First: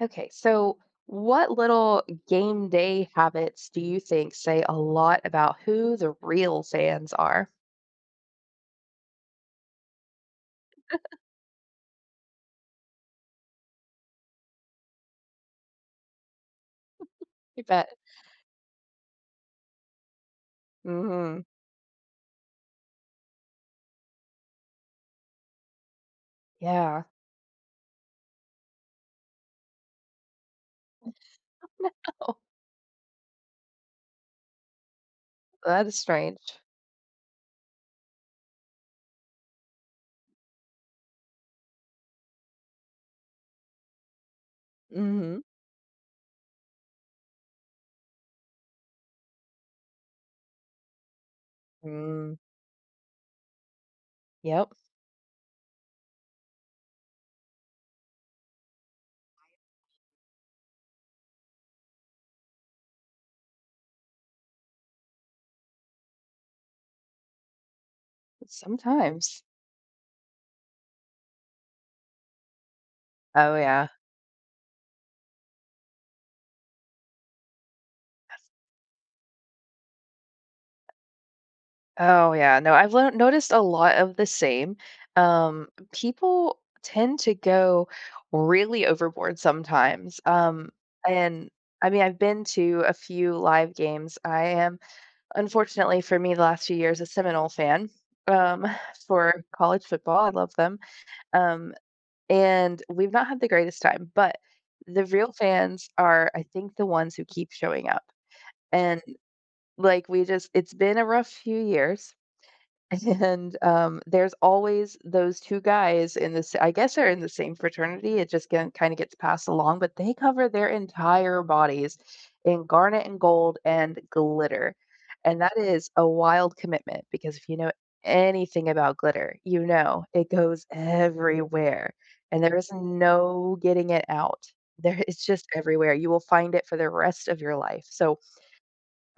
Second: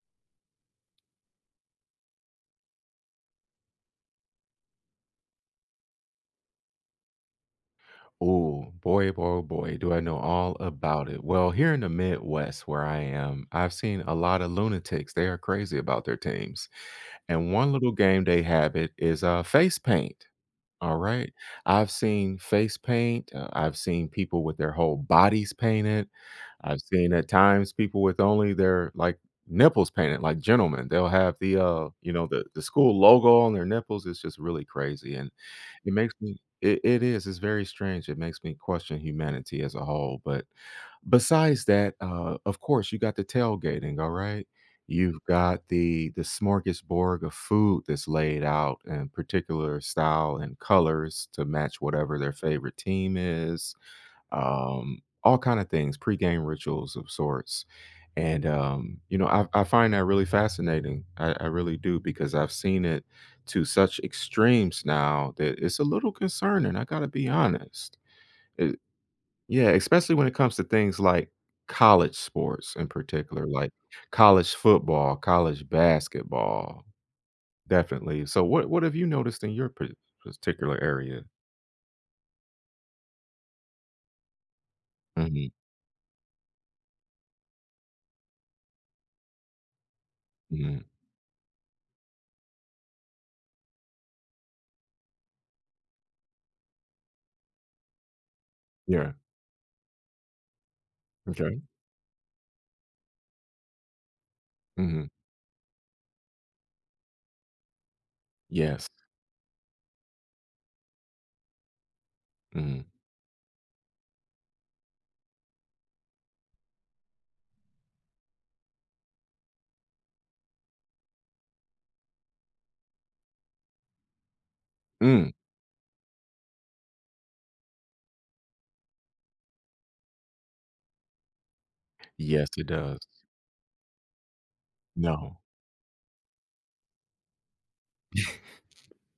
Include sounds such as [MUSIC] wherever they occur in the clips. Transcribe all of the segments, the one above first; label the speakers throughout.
Speaker 1: Okay, so, what little game day habits do you think say a lot about who the real fans are?
Speaker 2: Ooh, boy, oh, boy, oh, boy, do I know all about
Speaker 1: [CHUCKLES]
Speaker 2: it. Well, here in the Midwest where I am, I've seen a lotta lunatics; they are crazy about their teams,
Speaker 1: [CHUCKLES]
Speaker 2: and
Speaker 1: You
Speaker 2: 1
Speaker 1: bet.
Speaker 2: little game they have it is, uh, face paint, alright?
Speaker 1: Mhm.
Speaker 2: I've seen face paint, uh, I've seen people with their whole bodies painted. I've
Speaker 1: Yeah.
Speaker 2: seen at times people with only their, like, nipples painted, like gentlemen, they'll
Speaker 1: M
Speaker 2: have the,
Speaker 1: [LAUGHS]
Speaker 2: uh, you know,
Speaker 1: Oh, no.
Speaker 2: the the school logo on their nipples, it's just really crazy and
Speaker 1: That
Speaker 2: it
Speaker 1: is
Speaker 2: makes me
Speaker 1: strange.
Speaker 2: It it is, it's very strange, it makes me question humanity as a whole, but besides that, uh, of course, you got the tailgating, alright? You've
Speaker 1: Mhm.
Speaker 2: got the the smorgasbord of food that's laid out in particular style and colors to match whatever their
Speaker 1: Mm.
Speaker 2: favorite team is,
Speaker 1: Yep.
Speaker 2: um, all kinda things, pregame rituals of sorts. And, um, you know, I I find that really fascinating, I I really do because I've seen it to such extremes now that it's a little concerning, I gotta be honest. Uh
Speaker 1: Sometimes.
Speaker 2: Yeah, especially when it comes to things like college sports in particular,
Speaker 1: Oh,
Speaker 2: like
Speaker 1: yeah.
Speaker 2: college football, college basketball. Definitely. So, what what have you noticed in your par particular area?
Speaker 1: Oh, yeah, no. I've learn noticed a lot of the same,
Speaker 2: Mhm.
Speaker 1: um, people tend to go really overboard sometimes, um,
Speaker 2: Mhm.
Speaker 1: and, I mean, I've been to a few live games. I am unfortunately, for me, last few years, a Seminole fan, um,
Speaker 2: Yeah.
Speaker 1: for college football; I love them.
Speaker 2: M’kay.
Speaker 1: Um, and we've not had the greatest time, but the
Speaker 2: Mhm.
Speaker 1: real fans are, I think the ones who keep showing up.
Speaker 2: Yes.
Speaker 1: And, like, we just it's been a rough few years,
Speaker 2: Mhm.
Speaker 1: and, um, there's always those 2 guys in this I guess, they're in the same fraternity, it just ge kinda gets passed along, but they cover their entire bodies in garnet and gold and glitter.
Speaker 2: Mm.
Speaker 1: And that is a wild commitment because if you know anything about glitter, you know it goes everywhere, and
Speaker 2: Yes.
Speaker 1: there
Speaker 2: It
Speaker 1: is
Speaker 2: does.
Speaker 1: no getting it out. There it's
Speaker 2: No.
Speaker 1: just everywhere, you will find it for the rest of your life so,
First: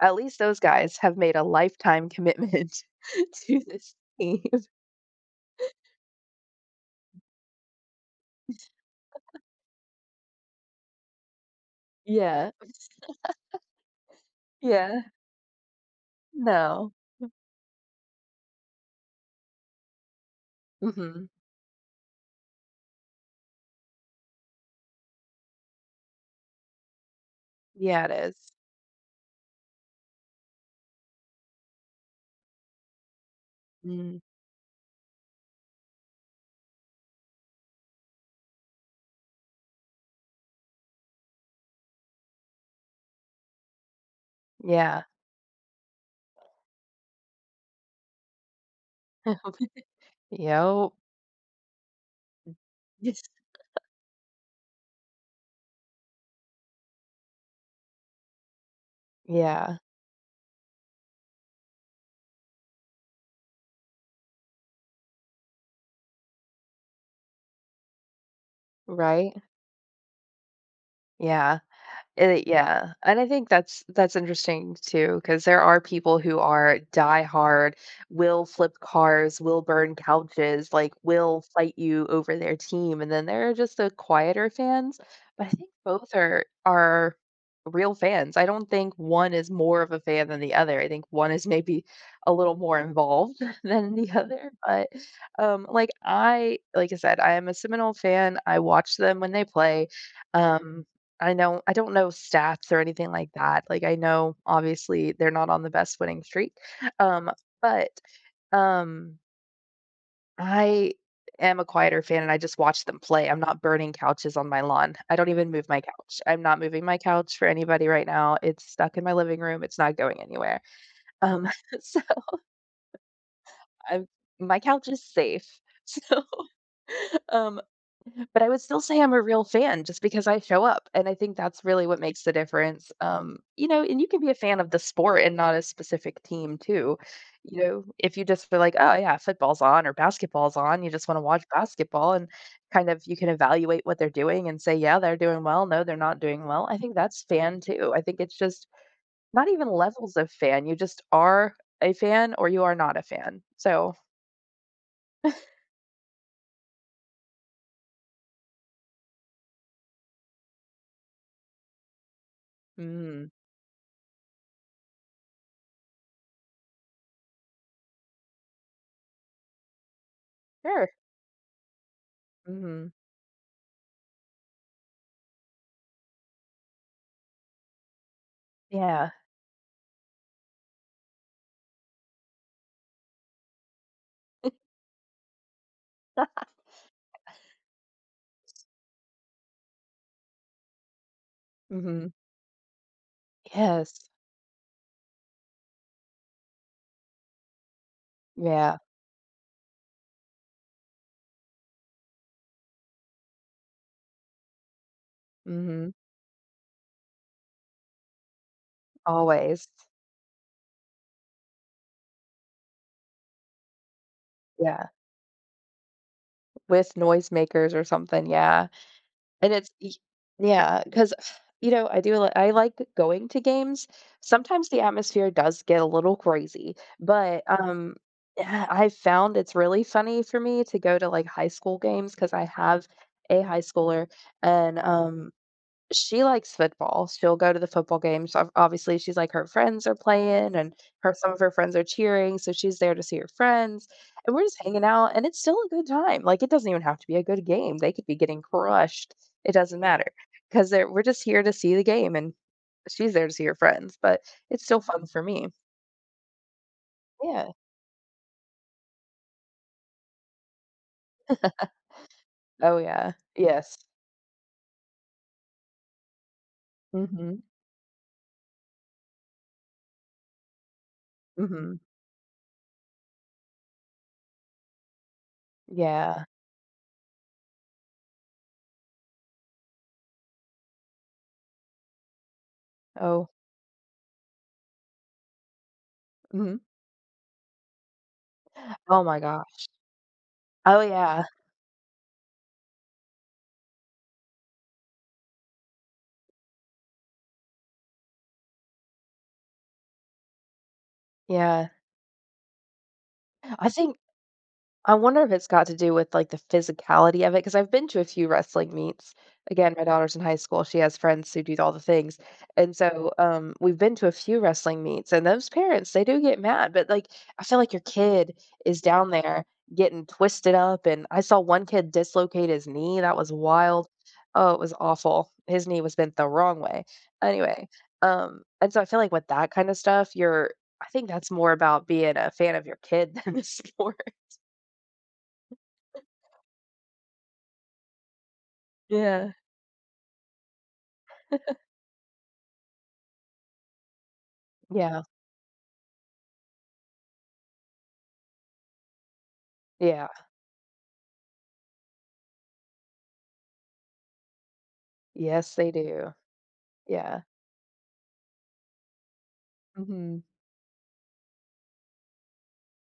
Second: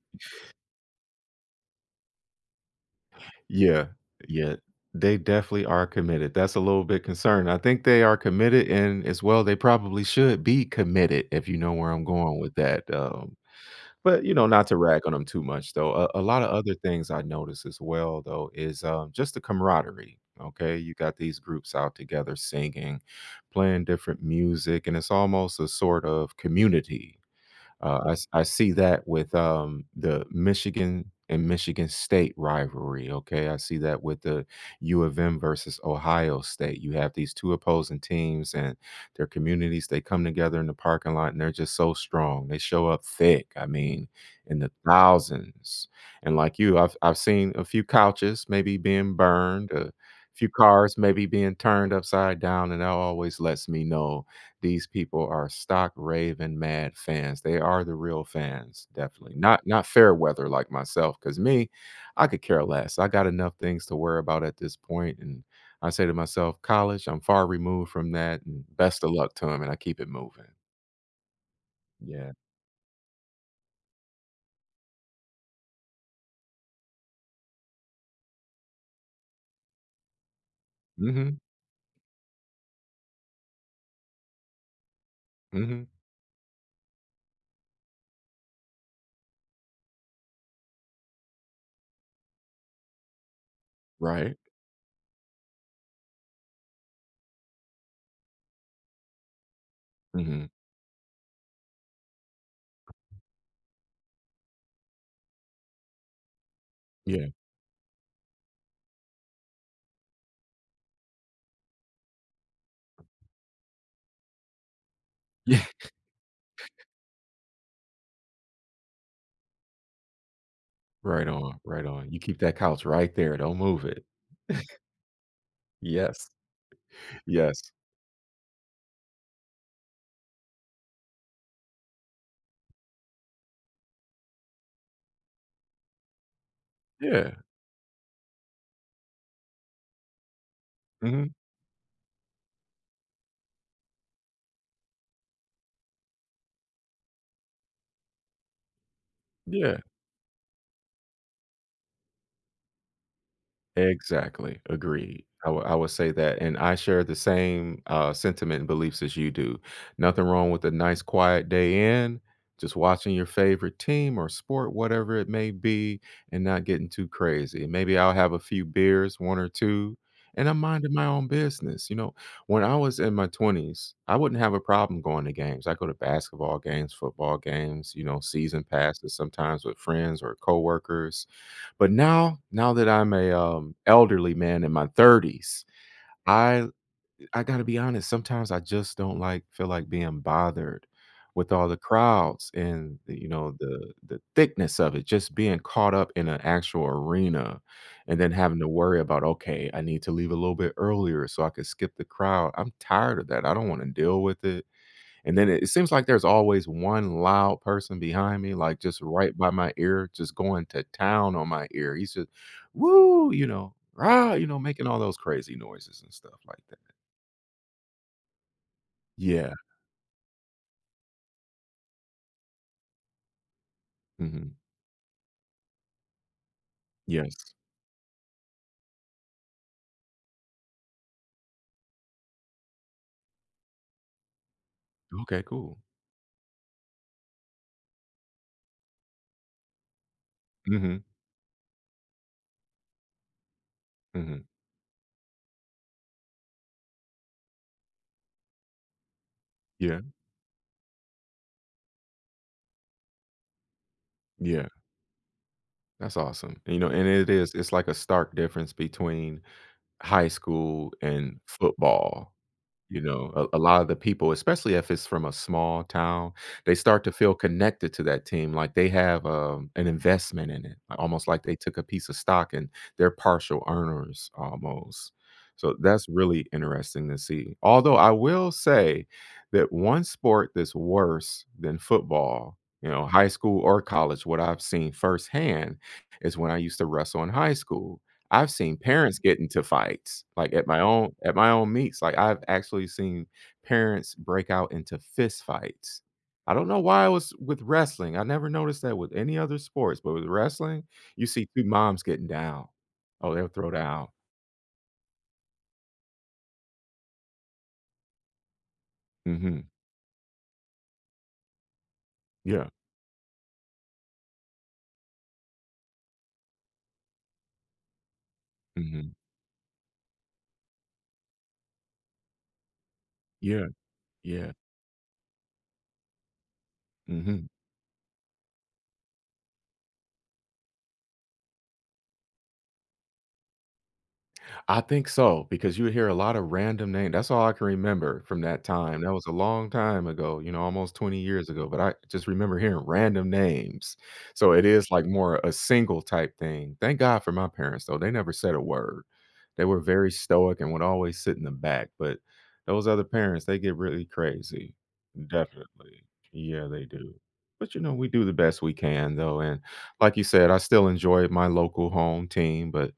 Speaker 1: at least those guys have made a lifetime commitment to
Speaker 2: Yeah,
Speaker 1: this team.
Speaker 2: yeah, they definitely
Speaker 1: [LAUGHS]
Speaker 2: are committed, that's a little bit concerning. I think they are committed, and as
Speaker 1: [LAUGHS]
Speaker 2: well, they probably should be committed if you know where I'm going
Speaker 1: Yeah.
Speaker 2: with that, um,
Speaker 1: [LAUGHS]
Speaker 2: but, you know, not to rag
Speaker 1: Yeah.
Speaker 2: on 'em too much, though. Uh, a lotta other
Speaker 1: No.
Speaker 2: things I noticed as well, though, is, uh, just the camaraderie, okay? You got
Speaker 1: Mhm.
Speaker 2: these groups out together singing, playing different music, and it's almost a sort of community. Uh,
Speaker 1: Yeah,
Speaker 2: I
Speaker 1: it
Speaker 2: s I
Speaker 1: is.
Speaker 2: see that with, um, the Michigan and Michigan State rivalry, okay? I see that
Speaker 1: Mm.
Speaker 2: with the U of M versus Ohio State, you have these two opposing teams, and their communities, they come together in the parking lot, and they're just so strong, they show up thick, I mean, in the
Speaker 1: Yeah.
Speaker 2: thousands. And like you, I've I've seen a few couches maybe being burned, uh, a
Speaker 1: [UNINTELLIGIBLE]
Speaker 2: few
Speaker 1: Yep.
Speaker 2: cars maybe being turned upside down, and that
Speaker 1: Yes.
Speaker 2: always lets
Speaker 1: [CHUCKLES]
Speaker 2: me know these people are stock raving mad fans. They are the real fans, definitely, not
Speaker 1: Yeah.
Speaker 2: not fair weather like myself 'cause me, I could care less. I got enough things to worry about at this point, and I say to myself, "College, I'm far removed from that, and best of luck
Speaker 1: Right?
Speaker 2: to 'em," and I keep it moving.
Speaker 1: Yeah, it
Speaker 2: Yeah.
Speaker 1: -it yeah. And I think that's that's interesting too, 'cause there are people who are diehard, will flip cars, will burn couches, like,
Speaker 2: Mhm.
Speaker 1: will fight you over their team, and then there are just the quieter fans. But I think
Speaker 2: Mhm.
Speaker 1: both are are real fans. I don't think 1 is more of a fan than the other, I think 1 is maybe a little more involved than the
Speaker 2: Right.
Speaker 1: other, but, um, like, I like I said, I am a Seminole fan, I watch them when they play.
Speaker 2: Mhm.
Speaker 1: Um, I know I don't know stats or anything like that. Like, I know, obviously, they're not on the best winning streak,
Speaker 2: Yeah.
Speaker 1: um, but, um I am a quieter fan, and I just watch them play, I'm not burning couches on my lawn. I don't even
Speaker 2: Yeah.
Speaker 1: move my couch. I'm not
Speaker 2: [CHUCKLES]
Speaker 1: moving my couch for anybody right now, it's stuck in my living room, it's not going anywhere.
Speaker 2: Right
Speaker 1: Um,
Speaker 2: on. Right
Speaker 1: so
Speaker 2: on. You keep that couch right there, don't move it.
Speaker 1: I've my
Speaker 2: [CHUCKLES]
Speaker 1: couch is safe, so
Speaker 2: Yes. [INHALES]
Speaker 1: um
Speaker 2: Yes.
Speaker 1: but I would still say I'm a real fan just because I show up, and I think that's really what makes the difference. Um, you know, and you can be a fan of the sport and not a specific team too.
Speaker 2: Yeah.
Speaker 1: You know, if you just feel like, "Oh, yeah, football's on or basketball's on," you just wanna
Speaker 2: Mhm.
Speaker 1: watch basketball and, kind of, you can evaluate what they're doing and say, "Yeah, they're doing well, no, they're not doing well," I think that's fan too. I think it's just not even
Speaker 2: Yeah.
Speaker 1: levels of fan, you just are a fan or you are not a fan. So
Speaker 2: Exactly. Agreed. I wi I will say that, and I share the same, uh, sentiment and beliefs as you do. Nothing wrong with a nice quiet day in, just watching your
Speaker 1: Mhm.
Speaker 2: favorite team or sport, whatever it may be, and not getting too crazy. Maybe I'll have a few beers, 1 or 2, and I'm
Speaker 1: Sure.
Speaker 2: minding my own business, you know? When I
Speaker 1: Mhm.
Speaker 2: was in my 20s, I wouldn't have a problem going to games. I'd go to basketball games, football games, you know, season
Speaker 1: Yeah.
Speaker 2: passes sometimes with friends or coworkers, but now now that I'm a, um, elderly
Speaker 1: [CHUCKLES]
Speaker 2: man in my 30s,
Speaker 1: [LAUGHS]
Speaker 2: I've I gotta be honest, sometimes I just don't, like, feel like being bothered with all the
Speaker 1: Mhm.
Speaker 2: crowds and the you know, the
Speaker 1: Yes.
Speaker 2: the thickness of it, just being caught up in an actual arena and then having to
Speaker 1: Yeah.
Speaker 2: worry about, "Okay, I need to leave a little bit earlier so I could skip the crowd." I'm tired of that, I don't wanna deal with it. And then it it seems
Speaker 1: Mhm.
Speaker 2: like there's always 1 loud person behind me, like, just right by
Speaker 1: Always.
Speaker 2: my ear just going to town on my ear, he said, "Woo!" you know, "Rah!" you know, making
Speaker 1: Yeah.
Speaker 2: all those crazy noises and stuff like that.
Speaker 1: With noisemakers or something, yeah. And
Speaker 2: Yeah.
Speaker 1: it's e Yeah, 'cause [SIGHS] you know, I do li I like going to games,
Speaker 2: Mhm.
Speaker 1: sometimes the atmosphere does get a little crazy, but,
Speaker 2: Yes.
Speaker 1: um, uh, I found it's really funny for me to go to, like, high school games 'cause I have a high schooler, and, um,
Speaker 2: Okay, cool.
Speaker 1: she likes football. She'll go to the football games, obv obviously, she's like, her friends are playing, and
Speaker 2: Mhm.
Speaker 1: her some of her friends are cheering, so she's there to see her friends, and we're
Speaker 2: Mhm.
Speaker 1: just hanging out, and it's still a good time, like, it doesn't even have to be a good game, they could be getting crushed. It doesn't
Speaker 2: Yeah.
Speaker 1: matter 'cause they're we're just here to see the game, and she's there to see her friends, but it's
Speaker 2: Yeah.
Speaker 1: still fun for me.
Speaker 2: That's awesome. You know, and it
Speaker 1: Yeah.
Speaker 2: is it's like a stark difference between high school and football,
Speaker 1: [CHUCKLES] Oh
Speaker 2: you
Speaker 1: yeah,
Speaker 2: know? A a
Speaker 1: yes.
Speaker 2: lotta the people, especially if it's from a small town, they start to feel
Speaker 1: Mhm.
Speaker 2: connected to that team, like, they have, um, an investment in it, almost like they took
Speaker 1: Mhm.
Speaker 2: a piece of stock and they're partial earners almost. So that's
Speaker 1: Yeah.
Speaker 2: really interesting to see. Although I will say that 1 sport that's worse than football, you know, high
Speaker 1: Oh.
Speaker 2: school or college, what I've seen firsthand, is when I
Speaker 1: Mhm.
Speaker 2: used to wrestle in high school. I've seen
Speaker 1: [GASPS] Oh my
Speaker 2: parents get
Speaker 1: gosh.
Speaker 2: into fights, like, at my
Speaker 1: Oh,
Speaker 2: own
Speaker 1: yeah.
Speaker 2: at my own meets. Like, I've actually seen parents break out into fist fights. I don't know why it was with wrestling, I never noticed that with any other sports, but with wrestling, you see pe
Speaker 1: Yeah.
Speaker 2: moms getting down. Oh, they'll
Speaker 1: I
Speaker 2: throw
Speaker 1: think
Speaker 2: down.
Speaker 1: I wonder if it's got to do with, like, the physicality of it, 'cause I've been to a few wrestling meets.
Speaker 2: Mhm.
Speaker 1: Again, my daughter's in high school, she has friends who do all the things.
Speaker 2: Yeah.
Speaker 1: And so, um, we've been to a few wrestling meets, and those parents, they do get mad, but, like I feel like your kid is down
Speaker 2: Mhm.
Speaker 1: there getting twisted up, and I saw one kid dislocate his knee, and that was
Speaker 2: Yeah.
Speaker 1: wild. Oh,
Speaker 2: Yeah.
Speaker 1: it was awful. His knee was bent the wrong way.
Speaker 2: Mhm.
Speaker 1: Anyway, um, and so I feel like with that kinda stuff, you're I think that's more about being a fan of your kid than a sport.
Speaker 2: I think so, because you hear a lotta random name That's all I can remember from that time. That was a
Speaker 1: Yeah.
Speaker 2: long time ago, you know, almost 20 years
Speaker 1: [CHUCKLES]
Speaker 2: ago, but I just remember hearing random names. So, it is,
Speaker 1: Yeah.
Speaker 2: like, more a single type thing. Thank god for my parents, though, they never said a word. They were
Speaker 1: Yeah.
Speaker 2: very stoic and would always sit in the back, but those other parents, they get really crazy.
Speaker 1: Yes, they
Speaker 2: Definitely.
Speaker 1: do.
Speaker 2: Yeah, they do.
Speaker 1: Yeah.
Speaker 2: But, you know, we do the best we can, though, and like you
Speaker 1: Mhm.
Speaker 2: said, I still enjoy my local home team, but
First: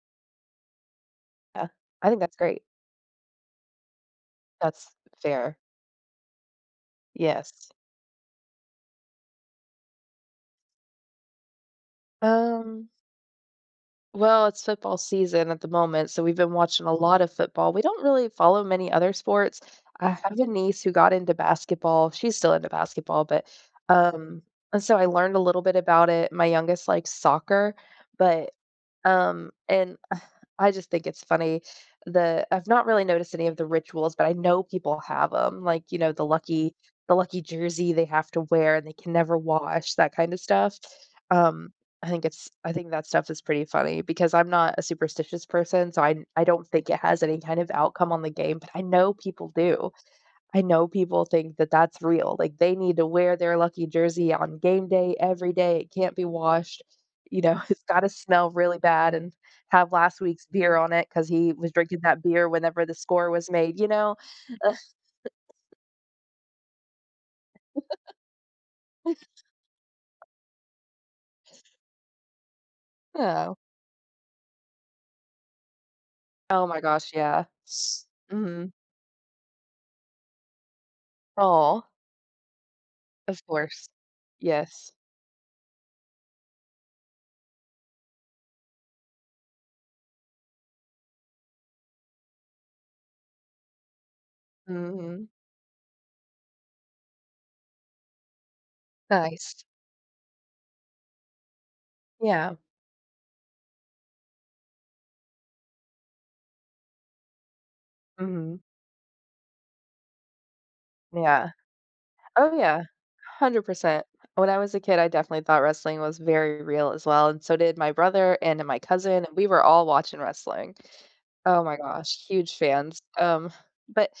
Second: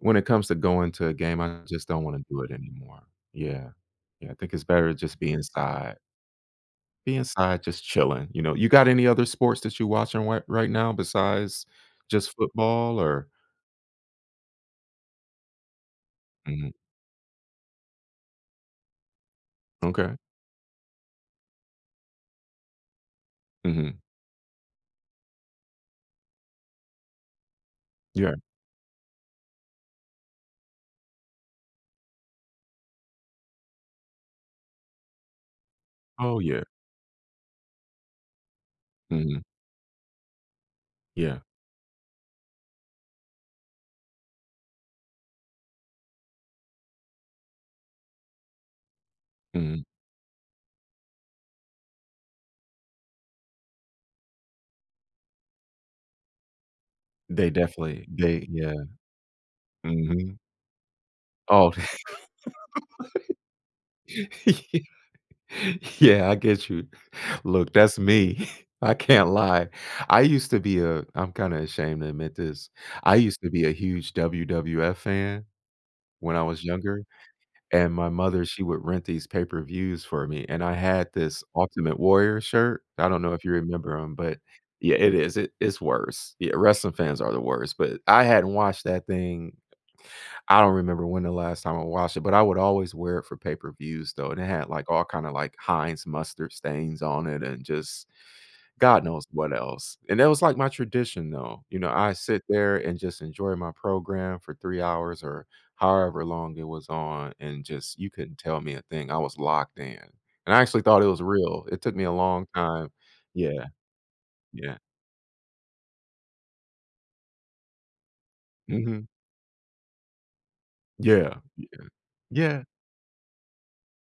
Speaker 2: when it comes to going to a game, I
Speaker 1: Uh
Speaker 2: just don't
Speaker 1: I
Speaker 2: wanna
Speaker 1: think that's
Speaker 2: do it
Speaker 1: great.
Speaker 2: anymore. Yeah. Yeah, I think it's
Speaker 1: That's
Speaker 2: better just being
Speaker 1: fair.
Speaker 2: inside. Be
Speaker 1: Yes.
Speaker 2: inside just chilling, you know? You got any other sports that you're watching white right now besides just
Speaker 1: Um
Speaker 2: football or
Speaker 1: Well, it's football season at the moment, so we've been
Speaker 2: Mhm.
Speaker 1: watching a lot of football. We don't really follow many other sports. I
Speaker 2: Okay.
Speaker 1: have a niece who got into basketball. She's still into basketball, but
Speaker 2: Mhm.
Speaker 1: um, and so I learned a little bit about it. My youngest likes soccer,
Speaker 2: Yeah.
Speaker 1: but um, and [SCOFFS] I just think it's funny. The I've not really noticed any of the rituals but I know people have ‘em. Like, you know, the
Speaker 2: Oh, yeah.
Speaker 1: lucky the lucky jersey they have to wear and they can never
Speaker 2: Mhm.
Speaker 1: wash, that kinda stuff.
Speaker 2: Yeah.
Speaker 1: Um, I think it's I think that stuff is pretty funny because I'm not a superstitious person so I n I don't think it has any kind of outcome on the game but I know people
Speaker 2: Mhm.
Speaker 1: do. I know people think that that's real. Like, they need to wear their lucky jersey on game day every day. It can't be washed. You
Speaker 2: They
Speaker 1: know, it's
Speaker 2: definitely
Speaker 1: gotta
Speaker 2: they
Speaker 1: smell
Speaker 2: Yeah.
Speaker 1: really bad and have last
Speaker 2: Mhm.
Speaker 1: week's beer on it 'cause he was
Speaker 2: Oh,
Speaker 1: drinking that beer whenever the score was made, you
Speaker 2: [LAUGHS]
Speaker 1: know?
Speaker 2: yeah
Speaker 1: [CHUCKLES]
Speaker 2: yeah. I get you. Look. That's me. [CHUCKLES]
Speaker 1: [CHUCKLES]
Speaker 2: I can't lie. I
Speaker 1: [CHUCKLES]
Speaker 2: used to be uh, I'm kinda ashamed to admit this. I used to
Speaker 1: Oh.
Speaker 2: be a huge WWF fan when I was
Speaker 1: Oh my
Speaker 2: younger,
Speaker 1: gosh, yeah.
Speaker 2: and
Speaker 1: S
Speaker 2: my mother, she
Speaker 1: Mhm.
Speaker 2: would rent these pay-per-views for me and I had this
Speaker 1: Aw.
Speaker 2: Ultimate Warrior shirt. I don't know
Speaker 1: Of
Speaker 2: if you
Speaker 1: course.
Speaker 2: remember 'em, but
Speaker 1: Yes.
Speaker 2: Yeah. It is, i it's worse. Yeah, wrestling fans are the worst, but I hadn't watched that thing I don't remember when the last time I watched it but I would always wear it for pay-per-views, though, and it had, like, all
Speaker 1: Mhm.
Speaker 2: kinda, like, Heinz mustard stains on it and just god knows what
Speaker 1: Nice.
Speaker 2: else. And that was like my tradition, though. You know, I sit
Speaker 1: Yeah.
Speaker 2: there and just enjoy my program for 3 hours or however long it was on and just you couldn't
Speaker 1: Mm.
Speaker 2: tell me a thing. I was locked in. And I actually thought it was
Speaker 1: Yeah.
Speaker 2: real. It took me a long
Speaker 1: Oh, yeah,
Speaker 2: time
Speaker 1: hundred
Speaker 2: Yeah.
Speaker 1: percent. When I was
Speaker 2: Yeah.
Speaker 1: a kid I definitely thought wrestling was very real as well, and so did my brother and my
Speaker 2: Mhm.
Speaker 1: cousin, and we were all watching wrestling.
Speaker 2: Yeah.
Speaker 1: Oh my
Speaker 2: Yeah.
Speaker 1: gosh, huge
Speaker 2: Yeah.
Speaker 1: fans, um, but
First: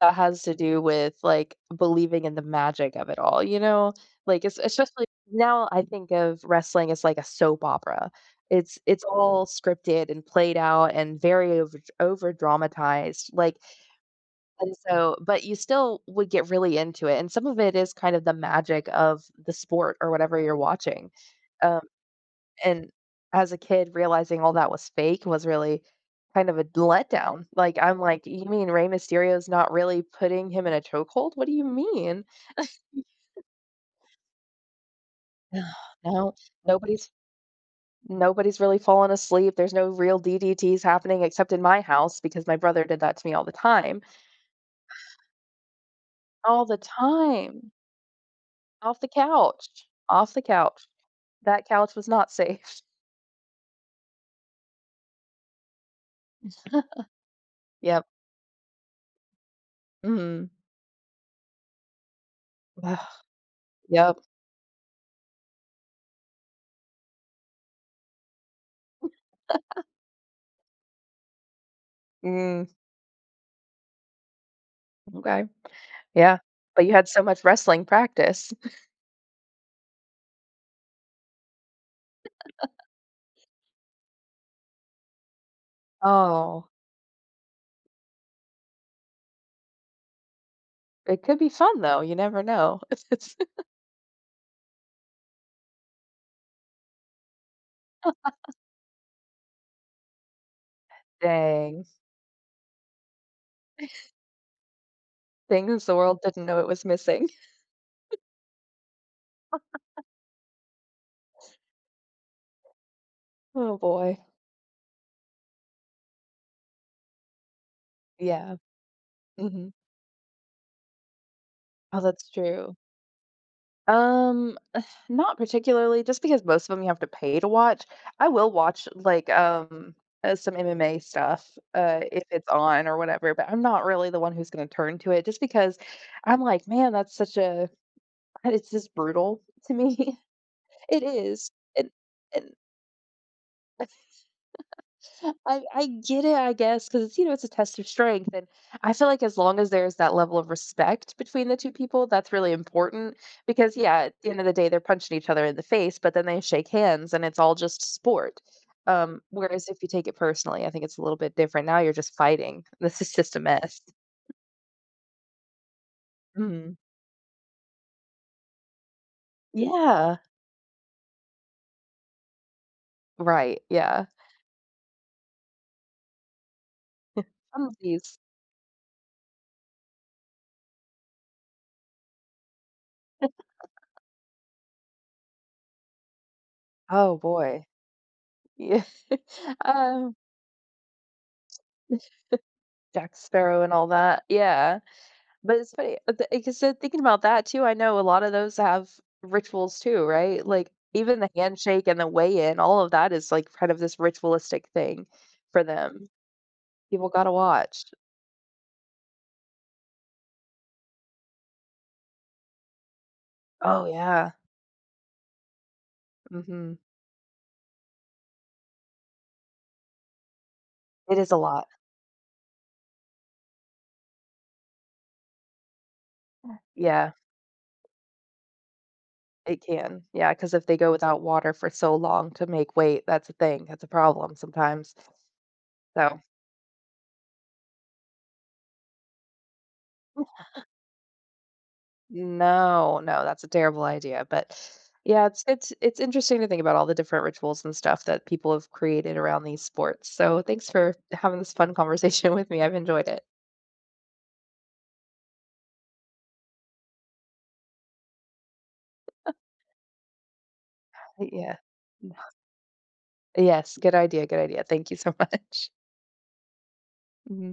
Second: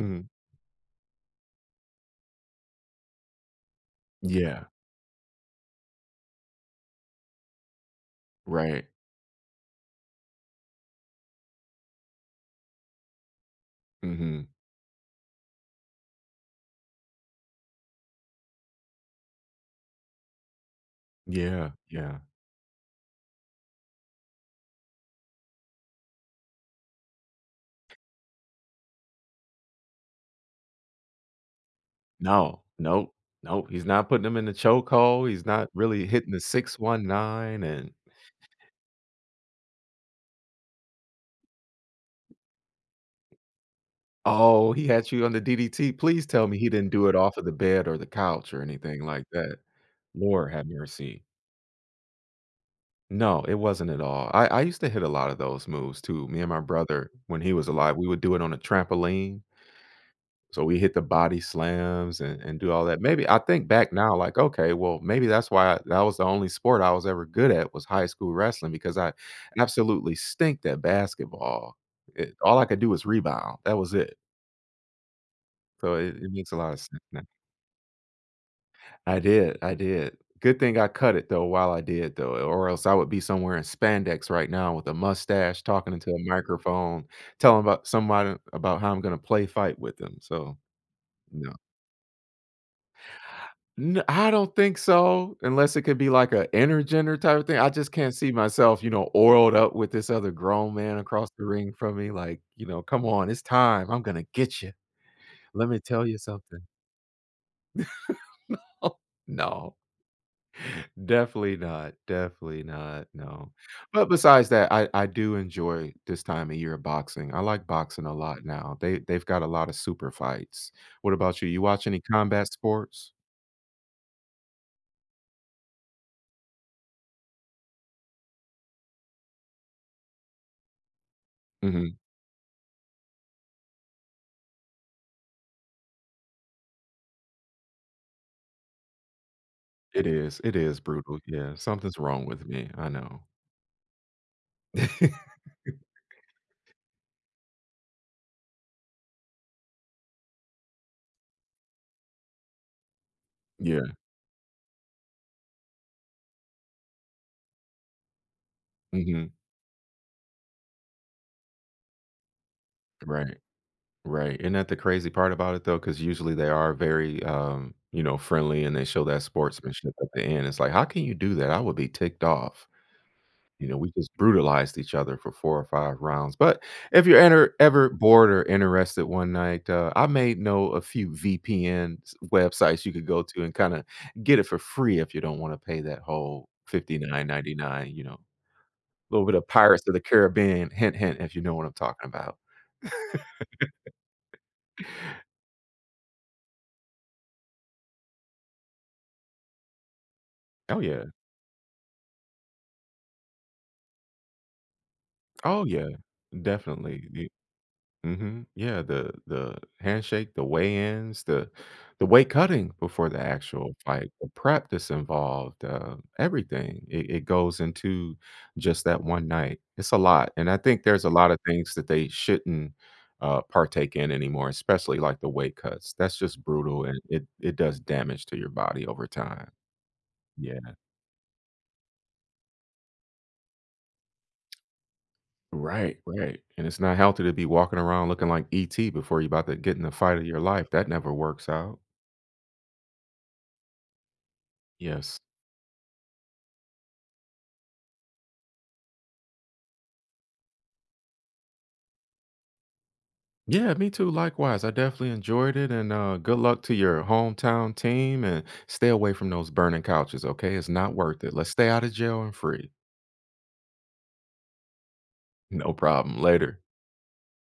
Speaker 1: that has to do with, like, believing in the magic of it all, you know? Like, it's
Speaker 2: Yeah.
Speaker 1: it's just, like, now, I think of wrestling as, like, a soap opera. It's
Speaker 2: Right.
Speaker 1: it's all scripted and played out and very overdr overdramatized. Like
Speaker 2: Mhm.
Speaker 1: and so but you still would get really into it, and some of it is kind of the magic of the sport or whatever you're watching,
Speaker 2: Yeah.
Speaker 1: um,
Speaker 2: Yeah.
Speaker 1: and as a kid, realizing all that was fake was really kind of a d letdown. Like, I'm like, "You mean Rey Mysterio is not really putting him in a choke hold? What do you mean?"
Speaker 2: No. No,
Speaker 1: [CHUCKLES]
Speaker 2: no, he's not putting them in the choke hold, he's
Speaker 1: No.
Speaker 2: not really hitting
Speaker 1: No
Speaker 2: the six one
Speaker 1: nobody's
Speaker 2: nine and
Speaker 1: nobody's really falling asleep, there's no real DDTs happening except in my house because my brother did that to me all the time.
Speaker 2: Oh, he had you on the DDT. Please tell me
Speaker 1: All
Speaker 2: he
Speaker 1: the
Speaker 2: didn't do it off of the
Speaker 1: time.
Speaker 2: bed or the couch or
Speaker 1: Off
Speaker 2: anything
Speaker 1: the
Speaker 2: like that.
Speaker 1: couch. Off the
Speaker 2: Lord, have
Speaker 1: couch.
Speaker 2: mercy.
Speaker 1: That couch was not safe.
Speaker 2: No, it wasn't at all. I I used to hit a lot of those moves too. Me and my brother- when he
Speaker 1: [CHUCKLES]
Speaker 2: was alive,
Speaker 1: Yep.
Speaker 2: we would do it on a trampoline
Speaker 1: Mhm.
Speaker 2: so we hit the body slams and and do all
Speaker 1: Well.
Speaker 2: that. Maybe I think back now,
Speaker 1: Yep.
Speaker 2: like, okay, well, maybe that's why that was the only sport I was ever good at was high school wrestling because I
Speaker 1: [CHUCKLES]
Speaker 2: absolutely stink at basketball. Eh, all I
Speaker 1: Mm.
Speaker 2: could do was rebound. That was it.
Speaker 1: Okay.
Speaker 2: So, it it
Speaker 1: Yeah,
Speaker 2: makes a lot of
Speaker 1: but you
Speaker 2: sense
Speaker 1: had so
Speaker 2: now.
Speaker 1: much wrestling practice. [CHUCKLES]
Speaker 2: I did, I did, good thing I cut it, though, while I did, though, or else
Speaker 1: [CHUCKLES]
Speaker 2: I would be somewhere in spandex right now with a mustache, talking into a
Speaker 1: Oh.
Speaker 2: microphone, telling about somebody about how I'm gonna play fight with them, so
Speaker 1: It could be
Speaker 2: no.
Speaker 1: fun, though, you never know. [CHUCKLES]
Speaker 2: N I don't think so, unless it could be, like, a intergender, type of thing? I just can't see
Speaker 1: [LAUGHS]
Speaker 2: myself, you know, oiled up with this other grown man across the ring
Speaker 1: Dang.
Speaker 2: from me, like, you know, "Come on, it's time, I'm
Speaker 1: [CHUCKLES]
Speaker 2: gonna get ya. Let me
Speaker 1: Things the
Speaker 2: tell you
Speaker 1: world didn't
Speaker 2: something."
Speaker 1: know it was missing. [CHUCKLES]
Speaker 2: [LAUGHS] No, no.
Speaker 1: [LAUGHS]
Speaker 2: Definitely not, definitely not no,
Speaker 1: Oh,
Speaker 2: but
Speaker 1: boy.
Speaker 2: besides that, I I do enjoy this time of year, of boxing I like boxing a lot
Speaker 1: Yeah.
Speaker 2: now, they they've got a lotta
Speaker 1: Mhm.
Speaker 2: super fights. What about you? You watch any
Speaker 1: Oh, that's
Speaker 2: combat
Speaker 1: true.
Speaker 2: sports?
Speaker 1: Um, [SIGHS] not particularly, just because most of 'em you have to pay to watch, I will watch, like, um uh, some MMA stuff,
Speaker 2: Mhm.
Speaker 1: uh, if it's on, or whatever, but I'm not really the one who's gonna turn to it, just because I'm like, "Man, that's such a" it's just brutal to
Speaker 2: It
Speaker 1: me.
Speaker 2: is, it is
Speaker 1: It
Speaker 2: brutal,
Speaker 1: is,
Speaker 2: yeah,
Speaker 1: and
Speaker 2: something's wrong with
Speaker 1: and
Speaker 2: me, I know.
Speaker 1: [CHUCKLES] I
Speaker 2: [LAUGHS]
Speaker 1: I get it, I guess, 'cause it's, you know, it's a test of strength, and I feel like as long as there's that level of respect between the 2 people, that's really important, because
Speaker 2: Yeah.
Speaker 1: yeah, at the end of the day, they're punching each other in the face, but then they shake hands, and it's all just s sport. Um,
Speaker 2: Mhm.
Speaker 1: whereas, if you take it personally, I think it's a little bit different, now you're just fighting, this is just
Speaker 2: Right.
Speaker 1: a mess. [CHUCKLES]
Speaker 2: Right, ain't that the crazy part about it, though? 'Cause usually they are
Speaker 1: Mhm.
Speaker 2: very, um, you know, friendly, and they show that sportsmanship at
Speaker 1: Yeah.
Speaker 2: the end, it's like, "How can you do that?" I would be ticked off.
Speaker 1: Right,
Speaker 2: You know? We
Speaker 1: yeah.
Speaker 2: just brutalized each other for 4 or 5 rounds, but, if you're
Speaker 1: [CHUCKLES]
Speaker 2: ener
Speaker 1: Some of
Speaker 2: ever
Speaker 1: these.
Speaker 2: bored, or interested, one night, uh, I may know a few VPN s websites you could go to and, kinda
Speaker 1: [LAUGHS]
Speaker 2: get it for free if you don't wanna pay that whole fifty
Speaker 1: Oh,
Speaker 2: nine ninety
Speaker 1: boy.
Speaker 2: nine, you know.
Speaker 1: Yea [CHUCKLES]
Speaker 2: Little bit of Pirates of the
Speaker 1: um
Speaker 2: Caribbean, hint hint, if you know what I'm talking
Speaker 1: [CHUCKLES]
Speaker 2: about.
Speaker 1: Jack Sparrow and all that
Speaker 2: [LAUGHS]
Speaker 1: yeah. But, it's funny but, the like I said, thinking about that, too, I know a lotta those have rituals too, right? Like,
Speaker 2: Oh, yeah.
Speaker 1: even the handshake, and the weigh-in, all of that is, like, part of this ritualistic thing, for
Speaker 2: Oh, yeah,
Speaker 1: them.
Speaker 2: definitely,
Speaker 1: People
Speaker 2: the
Speaker 1: gotta watch.
Speaker 2: mhm, yeah, the the handshake, the weigh-ins, the the weight cutting before the actual
Speaker 1: Oh,
Speaker 2: fight, the
Speaker 1: yeah.
Speaker 2: prep that's involved, um,
Speaker 1: Mhm.
Speaker 2: everything, it it goes into just that one night, it's a lot, and I think there's a
Speaker 1: It is a
Speaker 2: lotta
Speaker 1: lot.
Speaker 2: things that they shouldn't, uh, partake in anymore, especially, like, the weight cuts, that's just
Speaker 1: [SIGHS]
Speaker 2: brutal, and
Speaker 1: Yeah.
Speaker 2: it it does damage to your body over time.
Speaker 1: It can yeah, 'cause
Speaker 2: Yeah.
Speaker 1: if they go without water for so long, to make weight that's a thing, that's a problem sometimes.
Speaker 2: Right,
Speaker 1: So
Speaker 2: right, and it's not healthy to be walking around looking like ET before you 'bout to get in the fight of your
Speaker 1: [CHUCKLES]
Speaker 2: life, that never works out.
Speaker 1: No, no, that's a terrible idea, but
Speaker 2: Yes.
Speaker 1: yeah, it's it's it's interesting to think about all the different rituals, and stuff, that people have created around these sports, so thanks for having this fun conversation with me, I've enjoyed it.
Speaker 2: Yeah, me, too, likewise, I definitely enjoyed it, and, uh, good luck to your hometown team, and stay away from
Speaker 1: [CHUCKLES]
Speaker 2: those burning couches, okay? It's not worth
Speaker 1: Y
Speaker 2: it, let's
Speaker 1: yeah.
Speaker 2: stay outta
Speaker 1: N
Speaker 2: jail, and free.
Speaker 1: Yes, good idea, good idea, thank you so much.
Speaker 2: No problem, later.
Speaker 1: Mhm.